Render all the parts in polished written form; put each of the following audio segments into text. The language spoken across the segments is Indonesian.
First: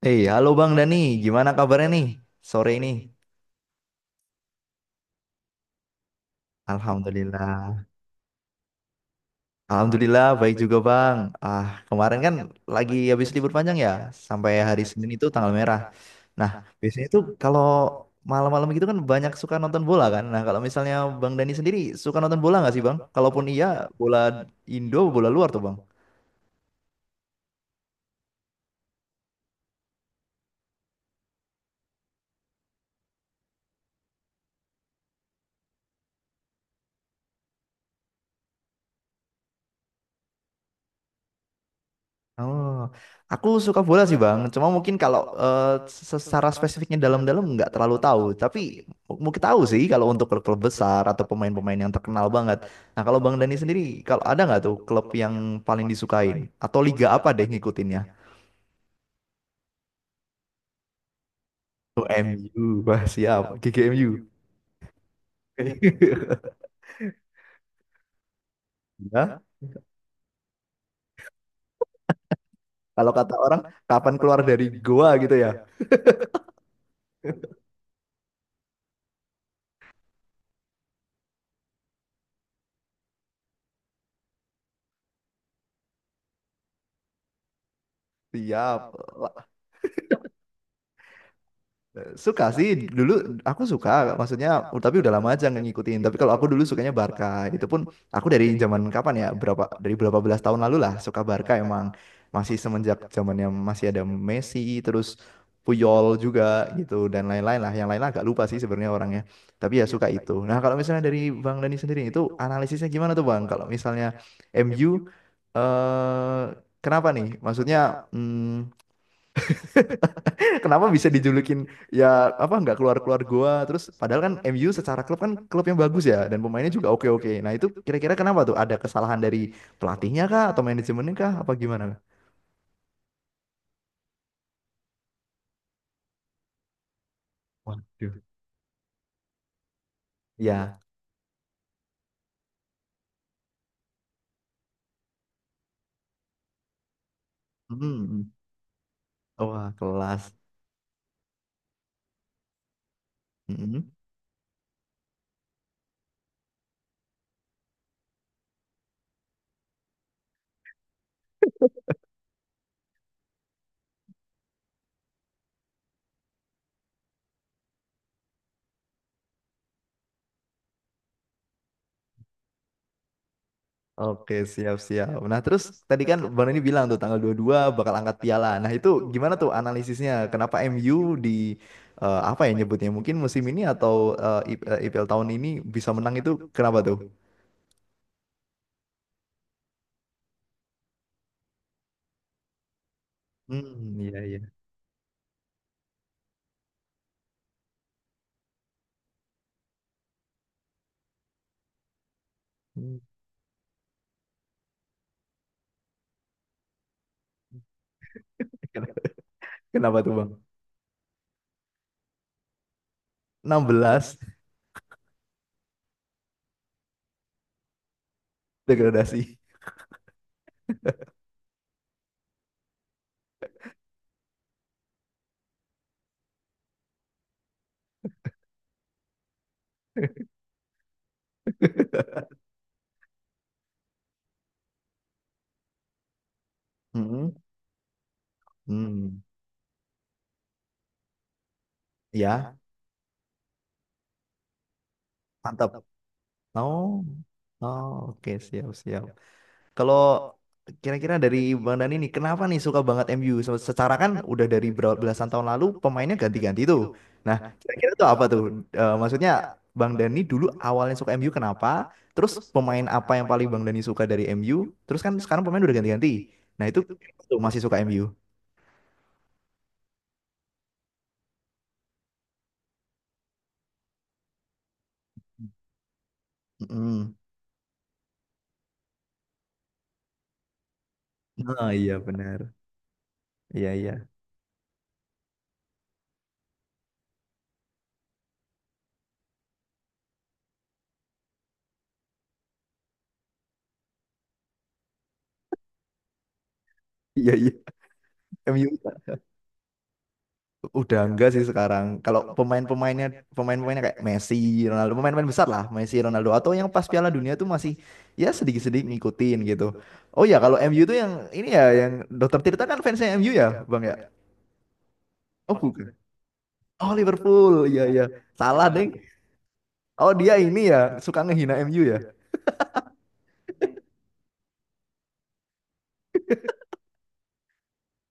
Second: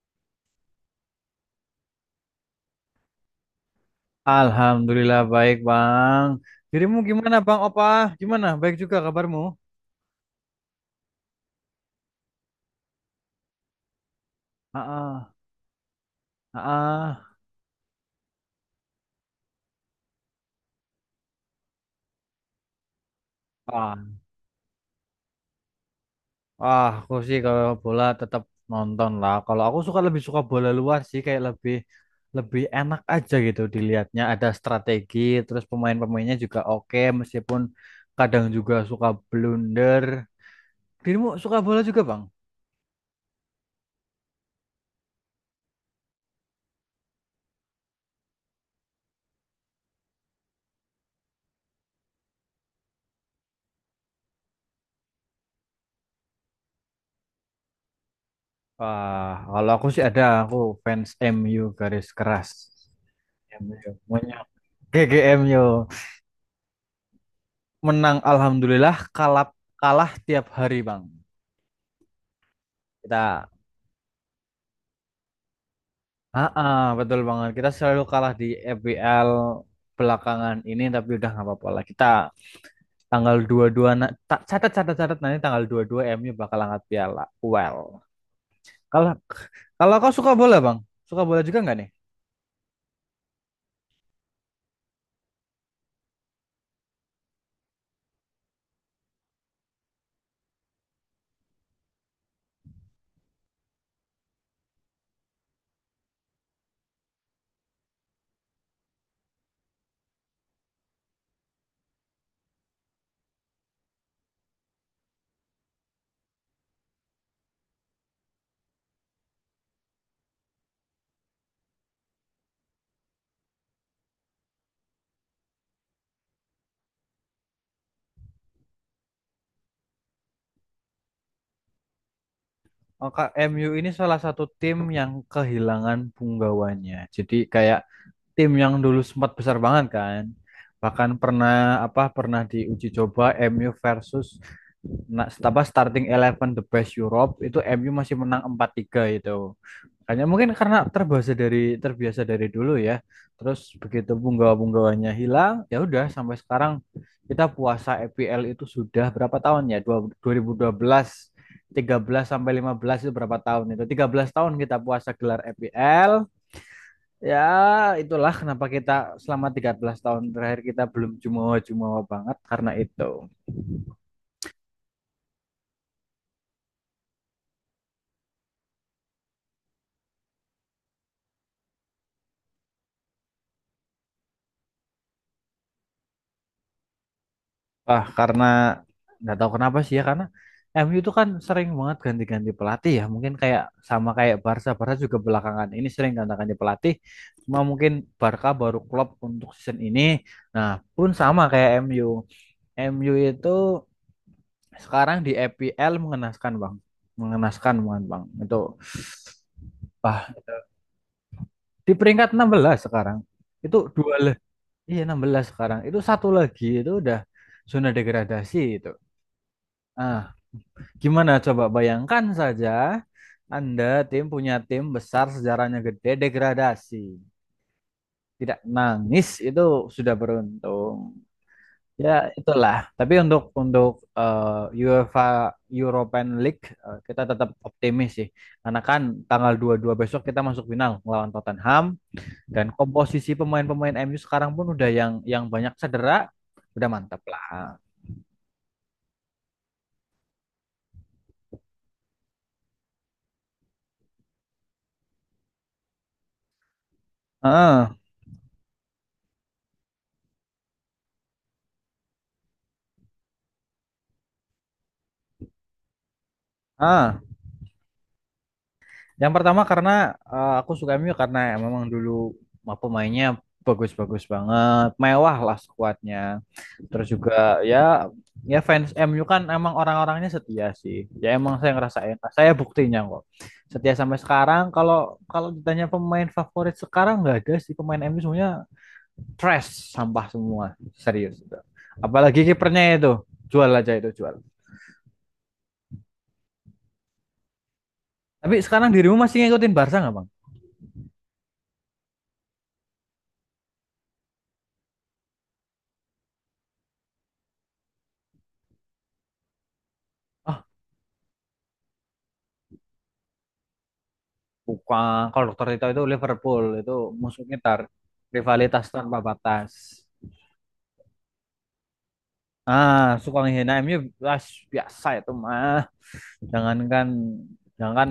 Eh, halo Bang Dani, gimana kabarnya nih sore ini? Alhamdulillah baik Bang. Dirimu gimana Bang Opa? Alhamdulillah, Gimana? Baik juga kabarmu? Alhamdulillah baik juga Bang. Ah, kemarin kan lagi habis libur panjang ya, sampai hari Senin itu Ah, tanggal merah. Nah, biasanya tuh ah, kalau malam-malam gitu kan banyak suka nonton bola kan. Nah, kalau misalnya Bang Dani sendiri suka nonton bola nggak sih Bang? Kalaupun iya, ah, bola Indo, bola luar tuh Bang. ah, aku sih kalau bola tetap nonton lah. Kalau aku lebih suka bola luar sih, kayak lebih lebih enak aja gitu dilihatnya. Ada strategi, terus pemain-pemainnya juga oke, meskipun kadang juga suka blunder. Dirimu suka bola juga Bang? Oh, aku suka bola sih Bang. Cuma mungkin kalau secara spesifiknya dalam-dalam nggak terlalu tahu. Tapi mungkin tahu sih kalau untuk klub-klub besar atau pemain-pemain yang terkenal banget. Nah kalau Bang Dani sendiri, kalau ada nggak tuh klub yang paling disukain? Atau liga apa deh ngikutinnya? Ah, kalau aku sih ada, aku fans MU Oh, garis keras. MU, wah siap, MU, GGMU. monyok. GGMU. Menang alhamdulillah, Ya, kalah kalah tiap hari, Bang. kalau kata Kita orang, kapan keluar dari goa gitu ya? ah, betul banget. Kita selalu kalah di FBL belakangan ini, tapi udah nggak apa-apa lah. Kita tanggal 22 catat, catat, catat, nanti tanggal 22 MU bakal angkat piala. Well. Siap. Kalau kalau kau suka bola, Bang? Suka bola juga nggak nih? Suka sih dulu aku suka maksudnya tapi udah lama aja nggak ngikutin tapi kalau aku dulu sukanya Barca itu pun aku dari zaman kapan ya berapa dari berapa belas tahun lalu lah suka Barca emang masih semenjak zamannya masih ada Messi terus Puyol juga gitu dan lain-lain lah yang lain lah agak lupa sih sebenarnya orangnya tapi ya suka itu nah kalau misalnya dari Bang Dani sendiri itu analisisnya gimana tuh Bang kalau misalnya MU eh kenapa nih maksudnya hmm, Kenapa bisa dijulukin ya apa nggak keluar-keluar gua terus padahal kan MU secara klub kan klub yang bagus ya dan pemainnya juga oke-oke. Nah, itu kira-kira kenapa tuh? Ada kesalahan dari pelatihnya kah atau manajemennya kah apa gimana? Oh, Kak, MU ini salah satu tim yang kehilangan punggawanya. Jadi kayak Waduh. tim yang dulu sempat besar banget kan. Ya. Bahkan pernah, apa, diuji coba MU versus na- apa starting eleven the best Europe, itu MU masih Hmm. menang 4-3 itu. Wah, Hanya kelas. mungkin karena terbiasa dari dulu ya. Terus Hmm. begitu punggawa-punggawanya hilang, ya udah, sampai sekarang kita puasa EPL itu sudah berapa tahun ya? 2012, 13 sampai 15, itu berapa tahun itu? 13 tahun kita puasa gelar EPL. Ya, itulah kenapa kita selama 13 tahun terakhir kita belum jumawa-jumawa banget karena itu. Oke, siap-siap. Nah, terus tadi kan Bang ini bilang tuh tanggal 22 bakal angkat piala. Nah, itu gimana tuh analisisnya? Kenapa MU di apa ya nyebutnya? Mungkin musim ini atau IPL tahun ini bisa menang itu kenapa tuh? Ah, karena nggak tahu kenapa sih ya, karena MU itu kan sering banget ganti-ganti pelatih, ya mungkin kayak Hmm, sama iya kayak iya. Barca Barca juga belakangan ini sering ganti-ganti pelatih, cuma mungkin Barca baru klub untuk season ini. Nah, pun sama kayak MU Hmm. MU itu sekarang di EPL mengenaskan bang, mengenaskan banget bang itu. Ken- Kenapa tuh Ah, Bang? di peringkat 16 sekarang Enam itu. Belas Iya, 16 sekarang itu, satu lagi itu udah zona degradasi itu. degradasi. Ah, gimana, coba bayangkan saja Anda tim, punya tim besar sejarahnya gede, degradasi. Tidak nangis itu sudah beruntung. Ya, itulah. Tapi untuk UEFA European League, kita Hmm. tetap optimis sih. Karena kan Hmm. tanggal 22 besok kita masuk final melawan Tottenham, Ya, dan komposisi pemain-pemain MU sekarang pun udah yang mantap. banyak cedera, Oh. udah mantap lah. Oh, oke siap siap. Kalau kira-kira dari Bang Dani nih, kenapa nih suka banget MU? Secara kan udah dari belasan tahun lalu pemainnya ganti-ganti tuh. Nah, Heeh. kira-kira tuh apa tuh? Maksudnya Bang Dani dulu awalnya suka MU kenapa? Terus pemain apa yang paling Bang Dani suka dari MU? Terus kan sekarang pemain udah ganti-ganti. Nah, itu Ah. tuh masih suka MU. Yang pertama karena aku suka MU karena memang dulu pemainnya bagus-bagus banget, mewah lah skuadnya. Terus Mm-mm. juga ya, fans MU kan emang orang-orangnya setia sih. Ya emang Nah, saya iya ngerasain, nah, benar. saya buktinya kok. Iya Setia iya. sampai sekarang. Kalau kalau ditanya pemain favorit sekarang nggak ada sih, pemain MU semuanya trash, sampah semua, serius, itu. Apalagi kipernya itu, jual aja itu, jual. Iya iya. Tapi MU sekarang dirimu masih ngikutin Barca nggak, bang? udah enggak sih sekarang. Kalau pemain-pemainnya kayak Messi, Ronaldo, pemain-pemain besar lah, Messi, Ronaldo atau yang pas Piala Dunia tuh masih ya sedikit-sedikit ngikutin gitu. Oh ya, kalau MU tuh yang ini ya yang Dokter Tirta kan fansnya MU ya, Bang ya? Bukan, kalau Oh dokter Tito bukan. itu Liverpool, Oh itu musuh Liverpool. ngitar. Iya iya. Salah Rivalitas deh. tanpa batas. Oh dia ini ya suka ngehina MU ya. Ah, suka menghina MU, ah, biasa itu mah. Jangankan, jangankan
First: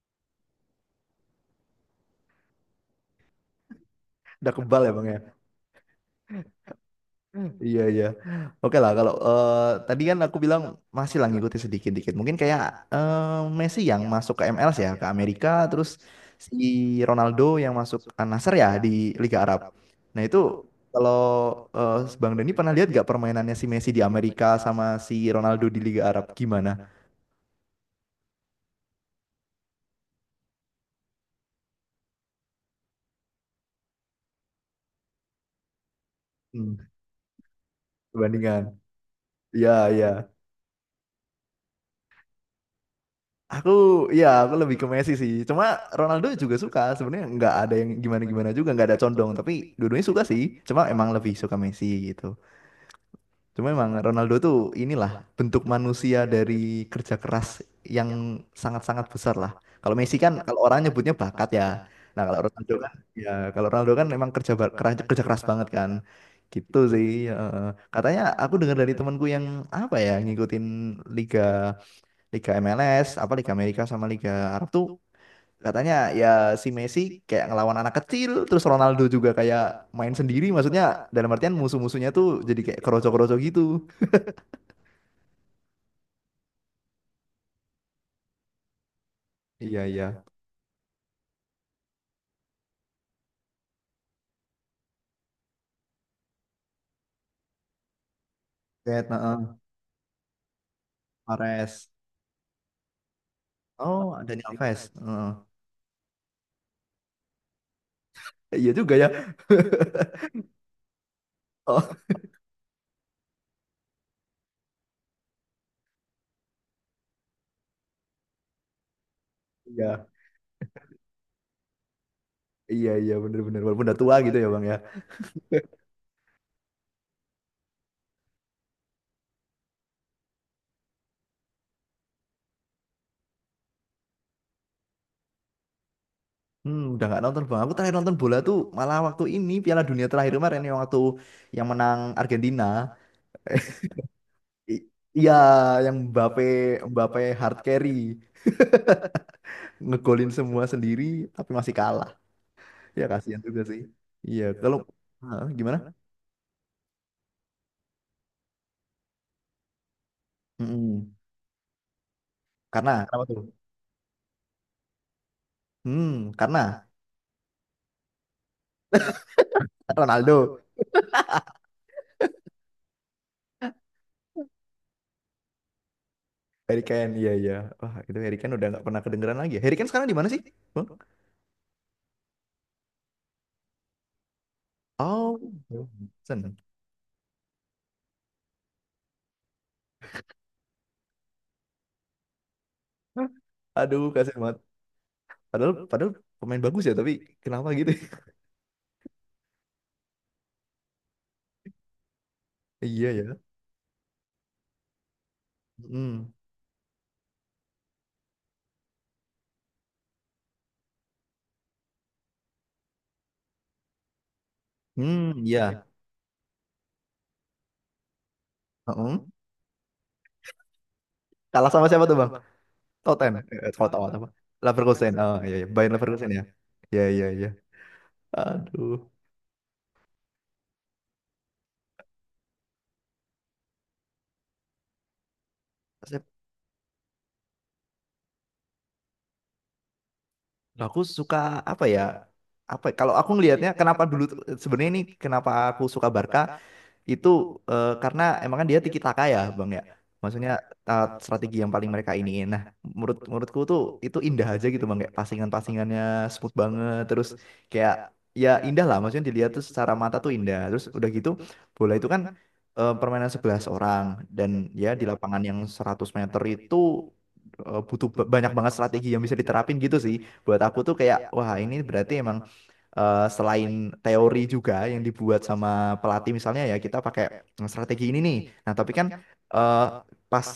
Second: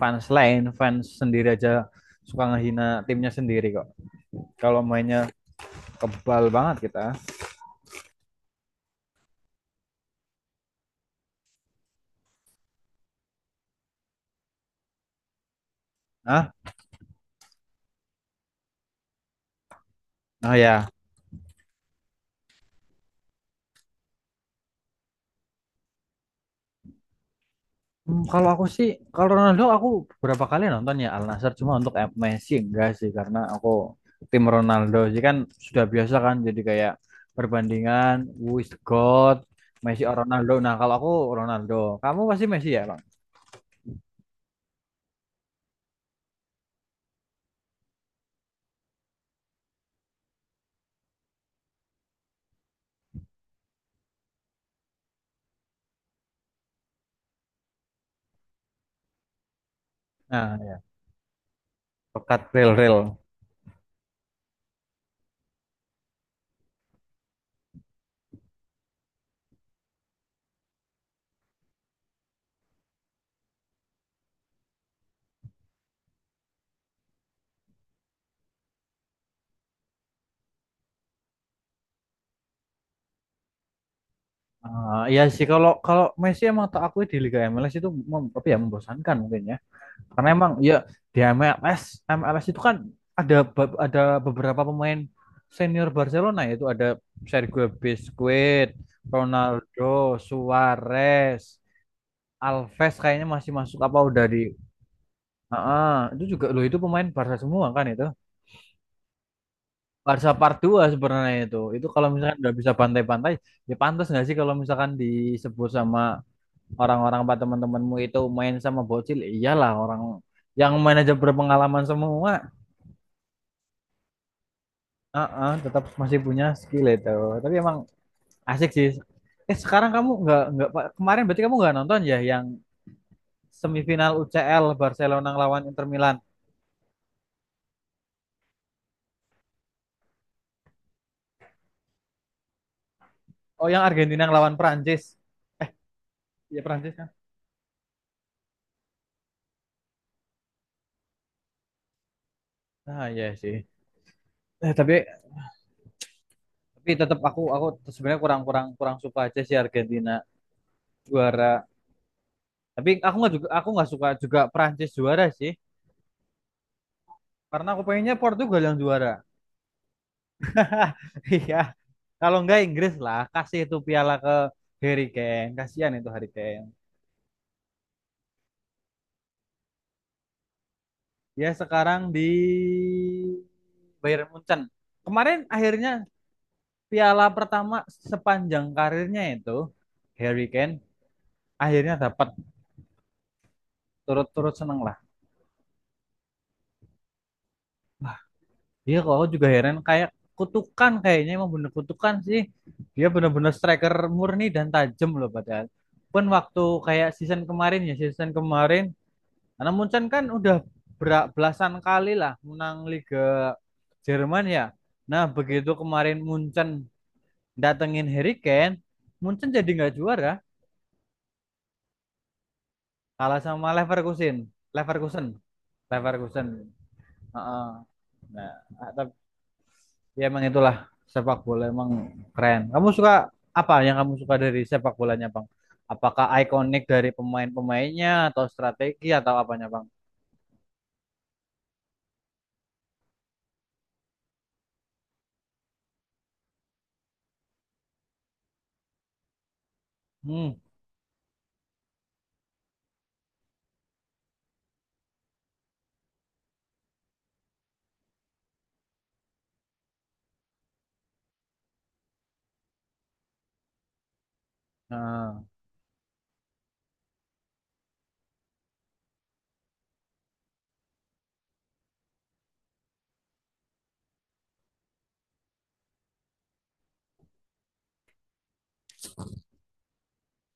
fans lain, fans sendiri aja suka ngehina timnya sendiri kok. Udah kebal Kalau ya, Bang ya. mainnya, kebal banget kita. Iya iya. Oke lah kalau tadi kan aku bilang masih lah ngikutin sedikit-dikit. Mungkin kayak Messi yang masuk ke MLS ya ke Amerika, terus Ah, si Ronaldo yang masuk ke Al-Nassr ya di Liga Arab. Nah itu ah ya. kalau eh, Bang Dani pernah lihat gak permainannya si Messi di Amerika sama si Ronaldo di Liga Arab gimana? Kalau aku sih, kalau Ronaldo aku beberapa kali nonton ya Al Nassr, cuma untuk Messi enggak sih, karena aku tim Ronaldo sih kan, sudah biasa kan, jadi Hmm, kayak perbandingan who perbandingan. is the God, Iya Messi iya. or Ronaldo. Nah kalau aku Ronaldo, kamu pasti Messi ya bang. Aku aku lebih ke Messi sih. Cuma Ronaldo juga suka. Sebenarnya nggak ada yang gimana-gimana juga, nggak ada condong. Tapi dua-duanya suka sih. Cuma emang lebih suka Messi gitu. Cuma emang Ronaldo tuh inilah bentuk manusia dari kerja keras yang sangat-sangat besar lah. Kalau Messi kan Nah kalau orang ya, nyebutnya bakat ya. Nah Pekat real real. Kalau Ronaldo kan emang kerja keras banget kan. Gitu sih. eh. Katanya aku dengar dari temanku yang apa ya ngikutin liga Liga MLS, apa Liga Amerika sama Liga Arab tuh katanya ya si Messi kayak ngelawan anak kecil, terus Ronaldo juga kayak main sendiri, maksudnya dalam artian musuh-musuhnya tuh jadi kayak kroco-kroco gitu. Ah, iya sih, kalau kalau Messi emang tak akui di Liga MLS itu, apa ya, membosankan mungkin ya. Iya iya. Karena emang ya di MLS MLS itu kan ada ada beberapa pemain senior Barcelona, yaitu ada Sergio Busquets, Kayak heeh, Ronaldo, Suarez, Mahrez. Alves kayaknya masih masuk apa Oh, udah Dani di. Alves. Heeh. Heeh, itu juga loh, itu pemain Barca semua kan itu. Iya juga ya. Barca part 2 sebenarnya itu. Itu Oh kalau misalkan nggak bisa pantai-pantai, ya pantas nggak sih kalau misalkan disebut sama orang-orang apa teman-temanmu itu main sama bocil, iyalah, orang iya, yang manajer berpengalaman semua. iya iya bener-bener walaupun udah tua gitu ya bang ya. Heeh, tetap masih punya skill itu. Tapi emang asik sih. Eh, sekarang kamu nggak Pak, kemarin berarti kamu nggak nonton ya yang semifinal UCL Barcelona ngelawan Inter Milan? Udah nggak nonton bang. Aku terakhir nonton bola tuh malah waktu ini Piala Dunia terakhir kemarin yang waktu yang menang Argentina. Oh, yang Argentina ngelawan I- Prancis. Iya, yang Mbappe Iya, Prancis kan? Mbappe hard carry ngegolin semua sendiri tapi masih kalah. Ya Ah, iya kasihan juga sih. sih. Iya, Eh, kalau tapi Hah, gimana? tapi tetap aku, sebenarnya kurang, kurang suka aja sih Argentina Mm-mm. juara. Tapi Karena aku kenapa nggak juga, tuh? aku nggak suka juga Prancis juara sih. Hmm, karena Karena aku pengennya Portugal yang juara. Ronaldo, Iya. Kalau nggak, Inggris lah, kasih itu piala ke Harry Kane. Kasihan itu Harry Kane. Harry Kane. Iya, iya. Wah, itu Harry Kane udah nggak pernah kedengeran lagi. Ya. Harry Kane sekarang di mana sih, Bang? Dia sekarang di Bayern Munchen. Oh, Kemarin akhirnya Johnson. piala pertama sepanjang karirnya itu Harry Kane akhirnya dapat, Hah? Aduh, kasihan turut-turut banget. seneng lah. Padahal padahal pemain bagus ya, tapi kenapa gitu? Dia kalau juga heran, kayak kutukan, kayaknya emang bener kutukan sih. Dia Iya ya. bener-bener striker murni dan tajam loh padahal. Pun Hmm. waktu kayak season kemarin, karena Munchen kan udah belasan kali lah menang Liga Jerman ya. Nah, Hmm, begitu iya. kemarin Munchen datengin Harry Kane, Heeh. Munchen jadi nggak juara, Kalah sama siapa tuh, Bang? Toten, kalah sama Tot apa? Leverkusen, Leverkusen, Leverkusen, oh iya, iya. Bayern Leverkusen ya. Leverkusen. Iya, iya, iya. Heeh. Nah, Aduh. ah, tapi ya emang itulah, sepak bola emang keren. Kamu suka apa, yang kamu suka dari sepak bolanya, Bang? Apakah ikonik dari pemain-pemainnya atau strategi atau apanya, Bang? Nah, aku suka apa ya? Apa ya, kalau aku ngelihatnya kenapa dulu sebenarnya ini kenapa aku suka Barca itu karena emang kan dia tiki taka ya, Bang ya. Maksudnya Hmm, strategi yang paling mereka ini. Nah, menurutku tuh itu indah aja gitu, Bang. Kayak pasingan-pasingannya smooth banget terus kayak ya indah lah maksudnya dilihat tuh secara mata tuh indah. Terus udah gitu bola itu kan permainan 11 orang dan ya di lapangan nah, yang 100 meter itu butuh banyak banget strategi yang bisa diterapin gitu sih buat aku tuh kayak wah ini berarti emang selain teori juga yang dibuat sama pelatih misalnya ya kita pakai strategi ini nih. Nah, tapi kan eh, pas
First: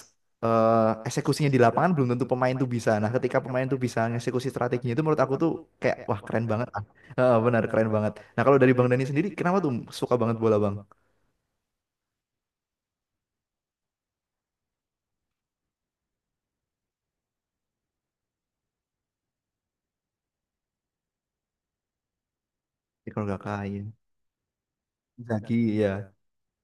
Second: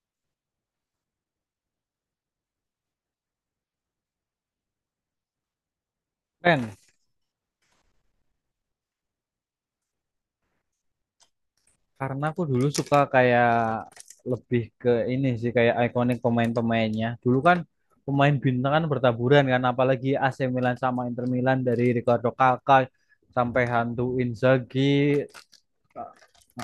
eksekusinya di lapangan belum tentu pemain tuh bisa. Nah, ketika pemain tuh bisa ngeksekusi strateginya itu menurut aku tuh kayak wah keren banget. keren. Ah. Heeh, benar keren banget. Nah, kalau dari Bang Dani sendiri kenapa tuh suka banget bola, Bang? Karena aku dulu suka kayak, lebih ke ini sih, kayak ikonik pemain-pemainnya. Dulu kan pemain bintang kan bertaburan kan, apalagi AC Milan sama Inter Milan, dari Ricardo Kakak Ya, kalau gak sampai kain. hantu Inzaghi, Lagi ya.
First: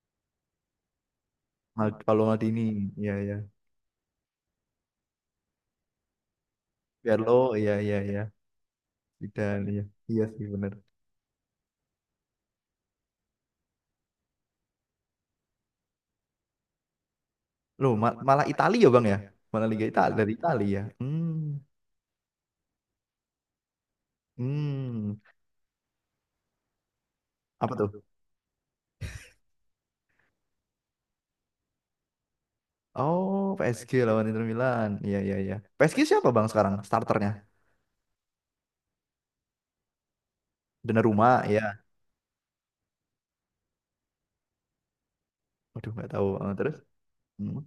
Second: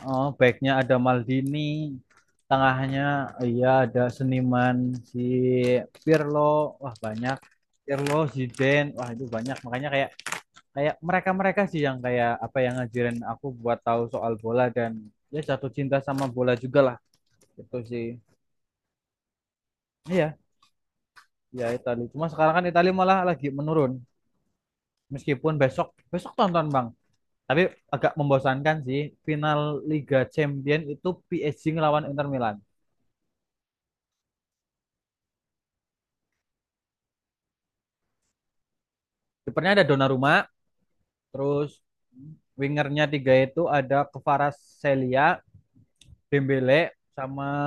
oh, backnya ada Maldini, Kalau Maldini, tengahnya ya ya. iya ada seniman si Pirlo, wah banyak. Pirlo, ya ya Pirlo, ya. Zidane, wah itu banyak. Zidane, ya. Makanya kayak Iya sih benar. kayak mereka-mereka sih yang kayak apa yang ngajarin aku buat tahu soal bola dan ya, jatuh cinta sama bola juga lah gitu Loh, sih. Malah Italia ya Bang ya? Malah Liga Italia dari Iya Italia ya. Hmm. ya Itali, cuma sekarang kan Itali malah lagi menurun, Hmm. meskipun besok, tonton bang. Tapi Apa tuh? agak membosankan sih, final Liga Champion itu PSG ngelawan Inter Milan. Oh, PSG lawan Inter Milan. Iya, iya, iya. PSG siapa Bang sekarang starternya? Kipernya ada Donnarumma, Donnarumma terus ya. wingernya tiga, itu ada Kvaratskhelia, Waduh, nggak tahu. Terus? Dembele, sama Hmm.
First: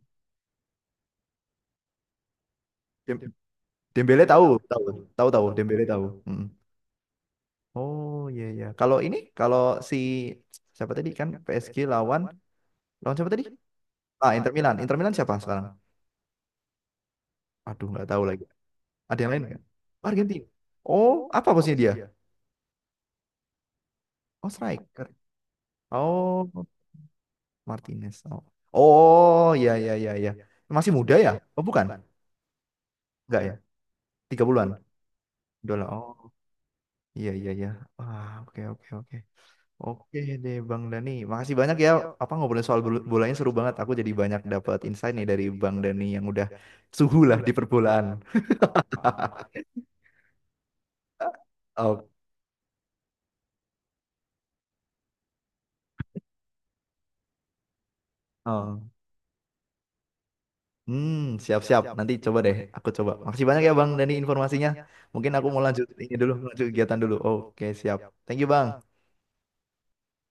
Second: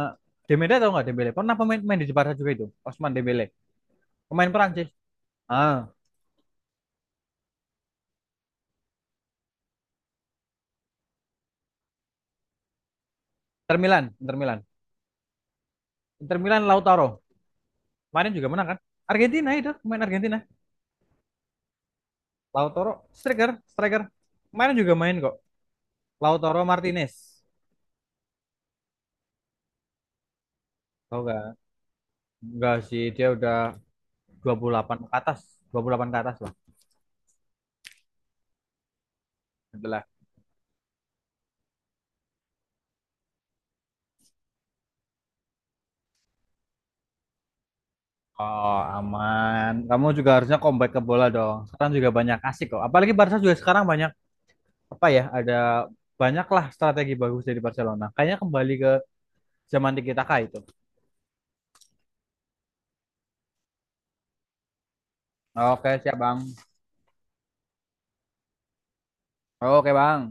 Dembele. Tau nggak Dembele? Pernah main di Jepara juga itu, Osman Dem- Dembele, Dembele pemain tahu, tahu. Perancis. Tahu tahu Ah, Dembele tahu. Hmm. Oh, iya iya. Kalau ini kalau si siapa tadi kan PSG lawan lawan siapa tadi? Inter Milan, Ah, Inter Inter Milan. Milan. Inter Milan siapa sekarang? Inter Milan Lautaro. Aduh, nggak tahu Kemarin lagi. juga menang kan? Ada yang lain Argentina nggak? itu, main Argentina. Argentina. Oh, apa posisinya dia? Lautaro, striker, striker. Oh, Kemarin juga striker. main kok. Lautaro Oh. Martinez. Martinez. Oh, oh ya, ya, iya iya. Masih muda Tahu ya? nggak? Oh bukan, Enggak sih, dia enggak ya? udah dua puluh 30-an. delapan ke atas. Udah. 28 Oh, ke atas lah. iya iya iya. Wah oke oke oke. Itulah. Oke deh Bang Dani. Makasih banyak ya. Apa ngobrolin soal bolanya seru banget. Aku jadi banyak dapat insight nih dari Bang Dani yang udah suhu lah di perbolaan. Oh, aman. Kamu juga harusnya comeback ke bola dong. Sekarang Oh, juga banyak asik kok. Apalagi Barca juga sekarang banyak, apa ya? Ada banyaklah strategi bagus dari Barcelona. Kayaknya kembali oh. ke zaman Tiki Taka itu. Hmm, siap-siap. Nanti coba deh. Aku coba. Makasih banyak ya Bang Dani informasinya. Mungkin aku mau lanjut Oke, ini siap dulu, Bang. lanjut kegiatan dulu. Oke, siap. Thank you Bang. Oke, Bang.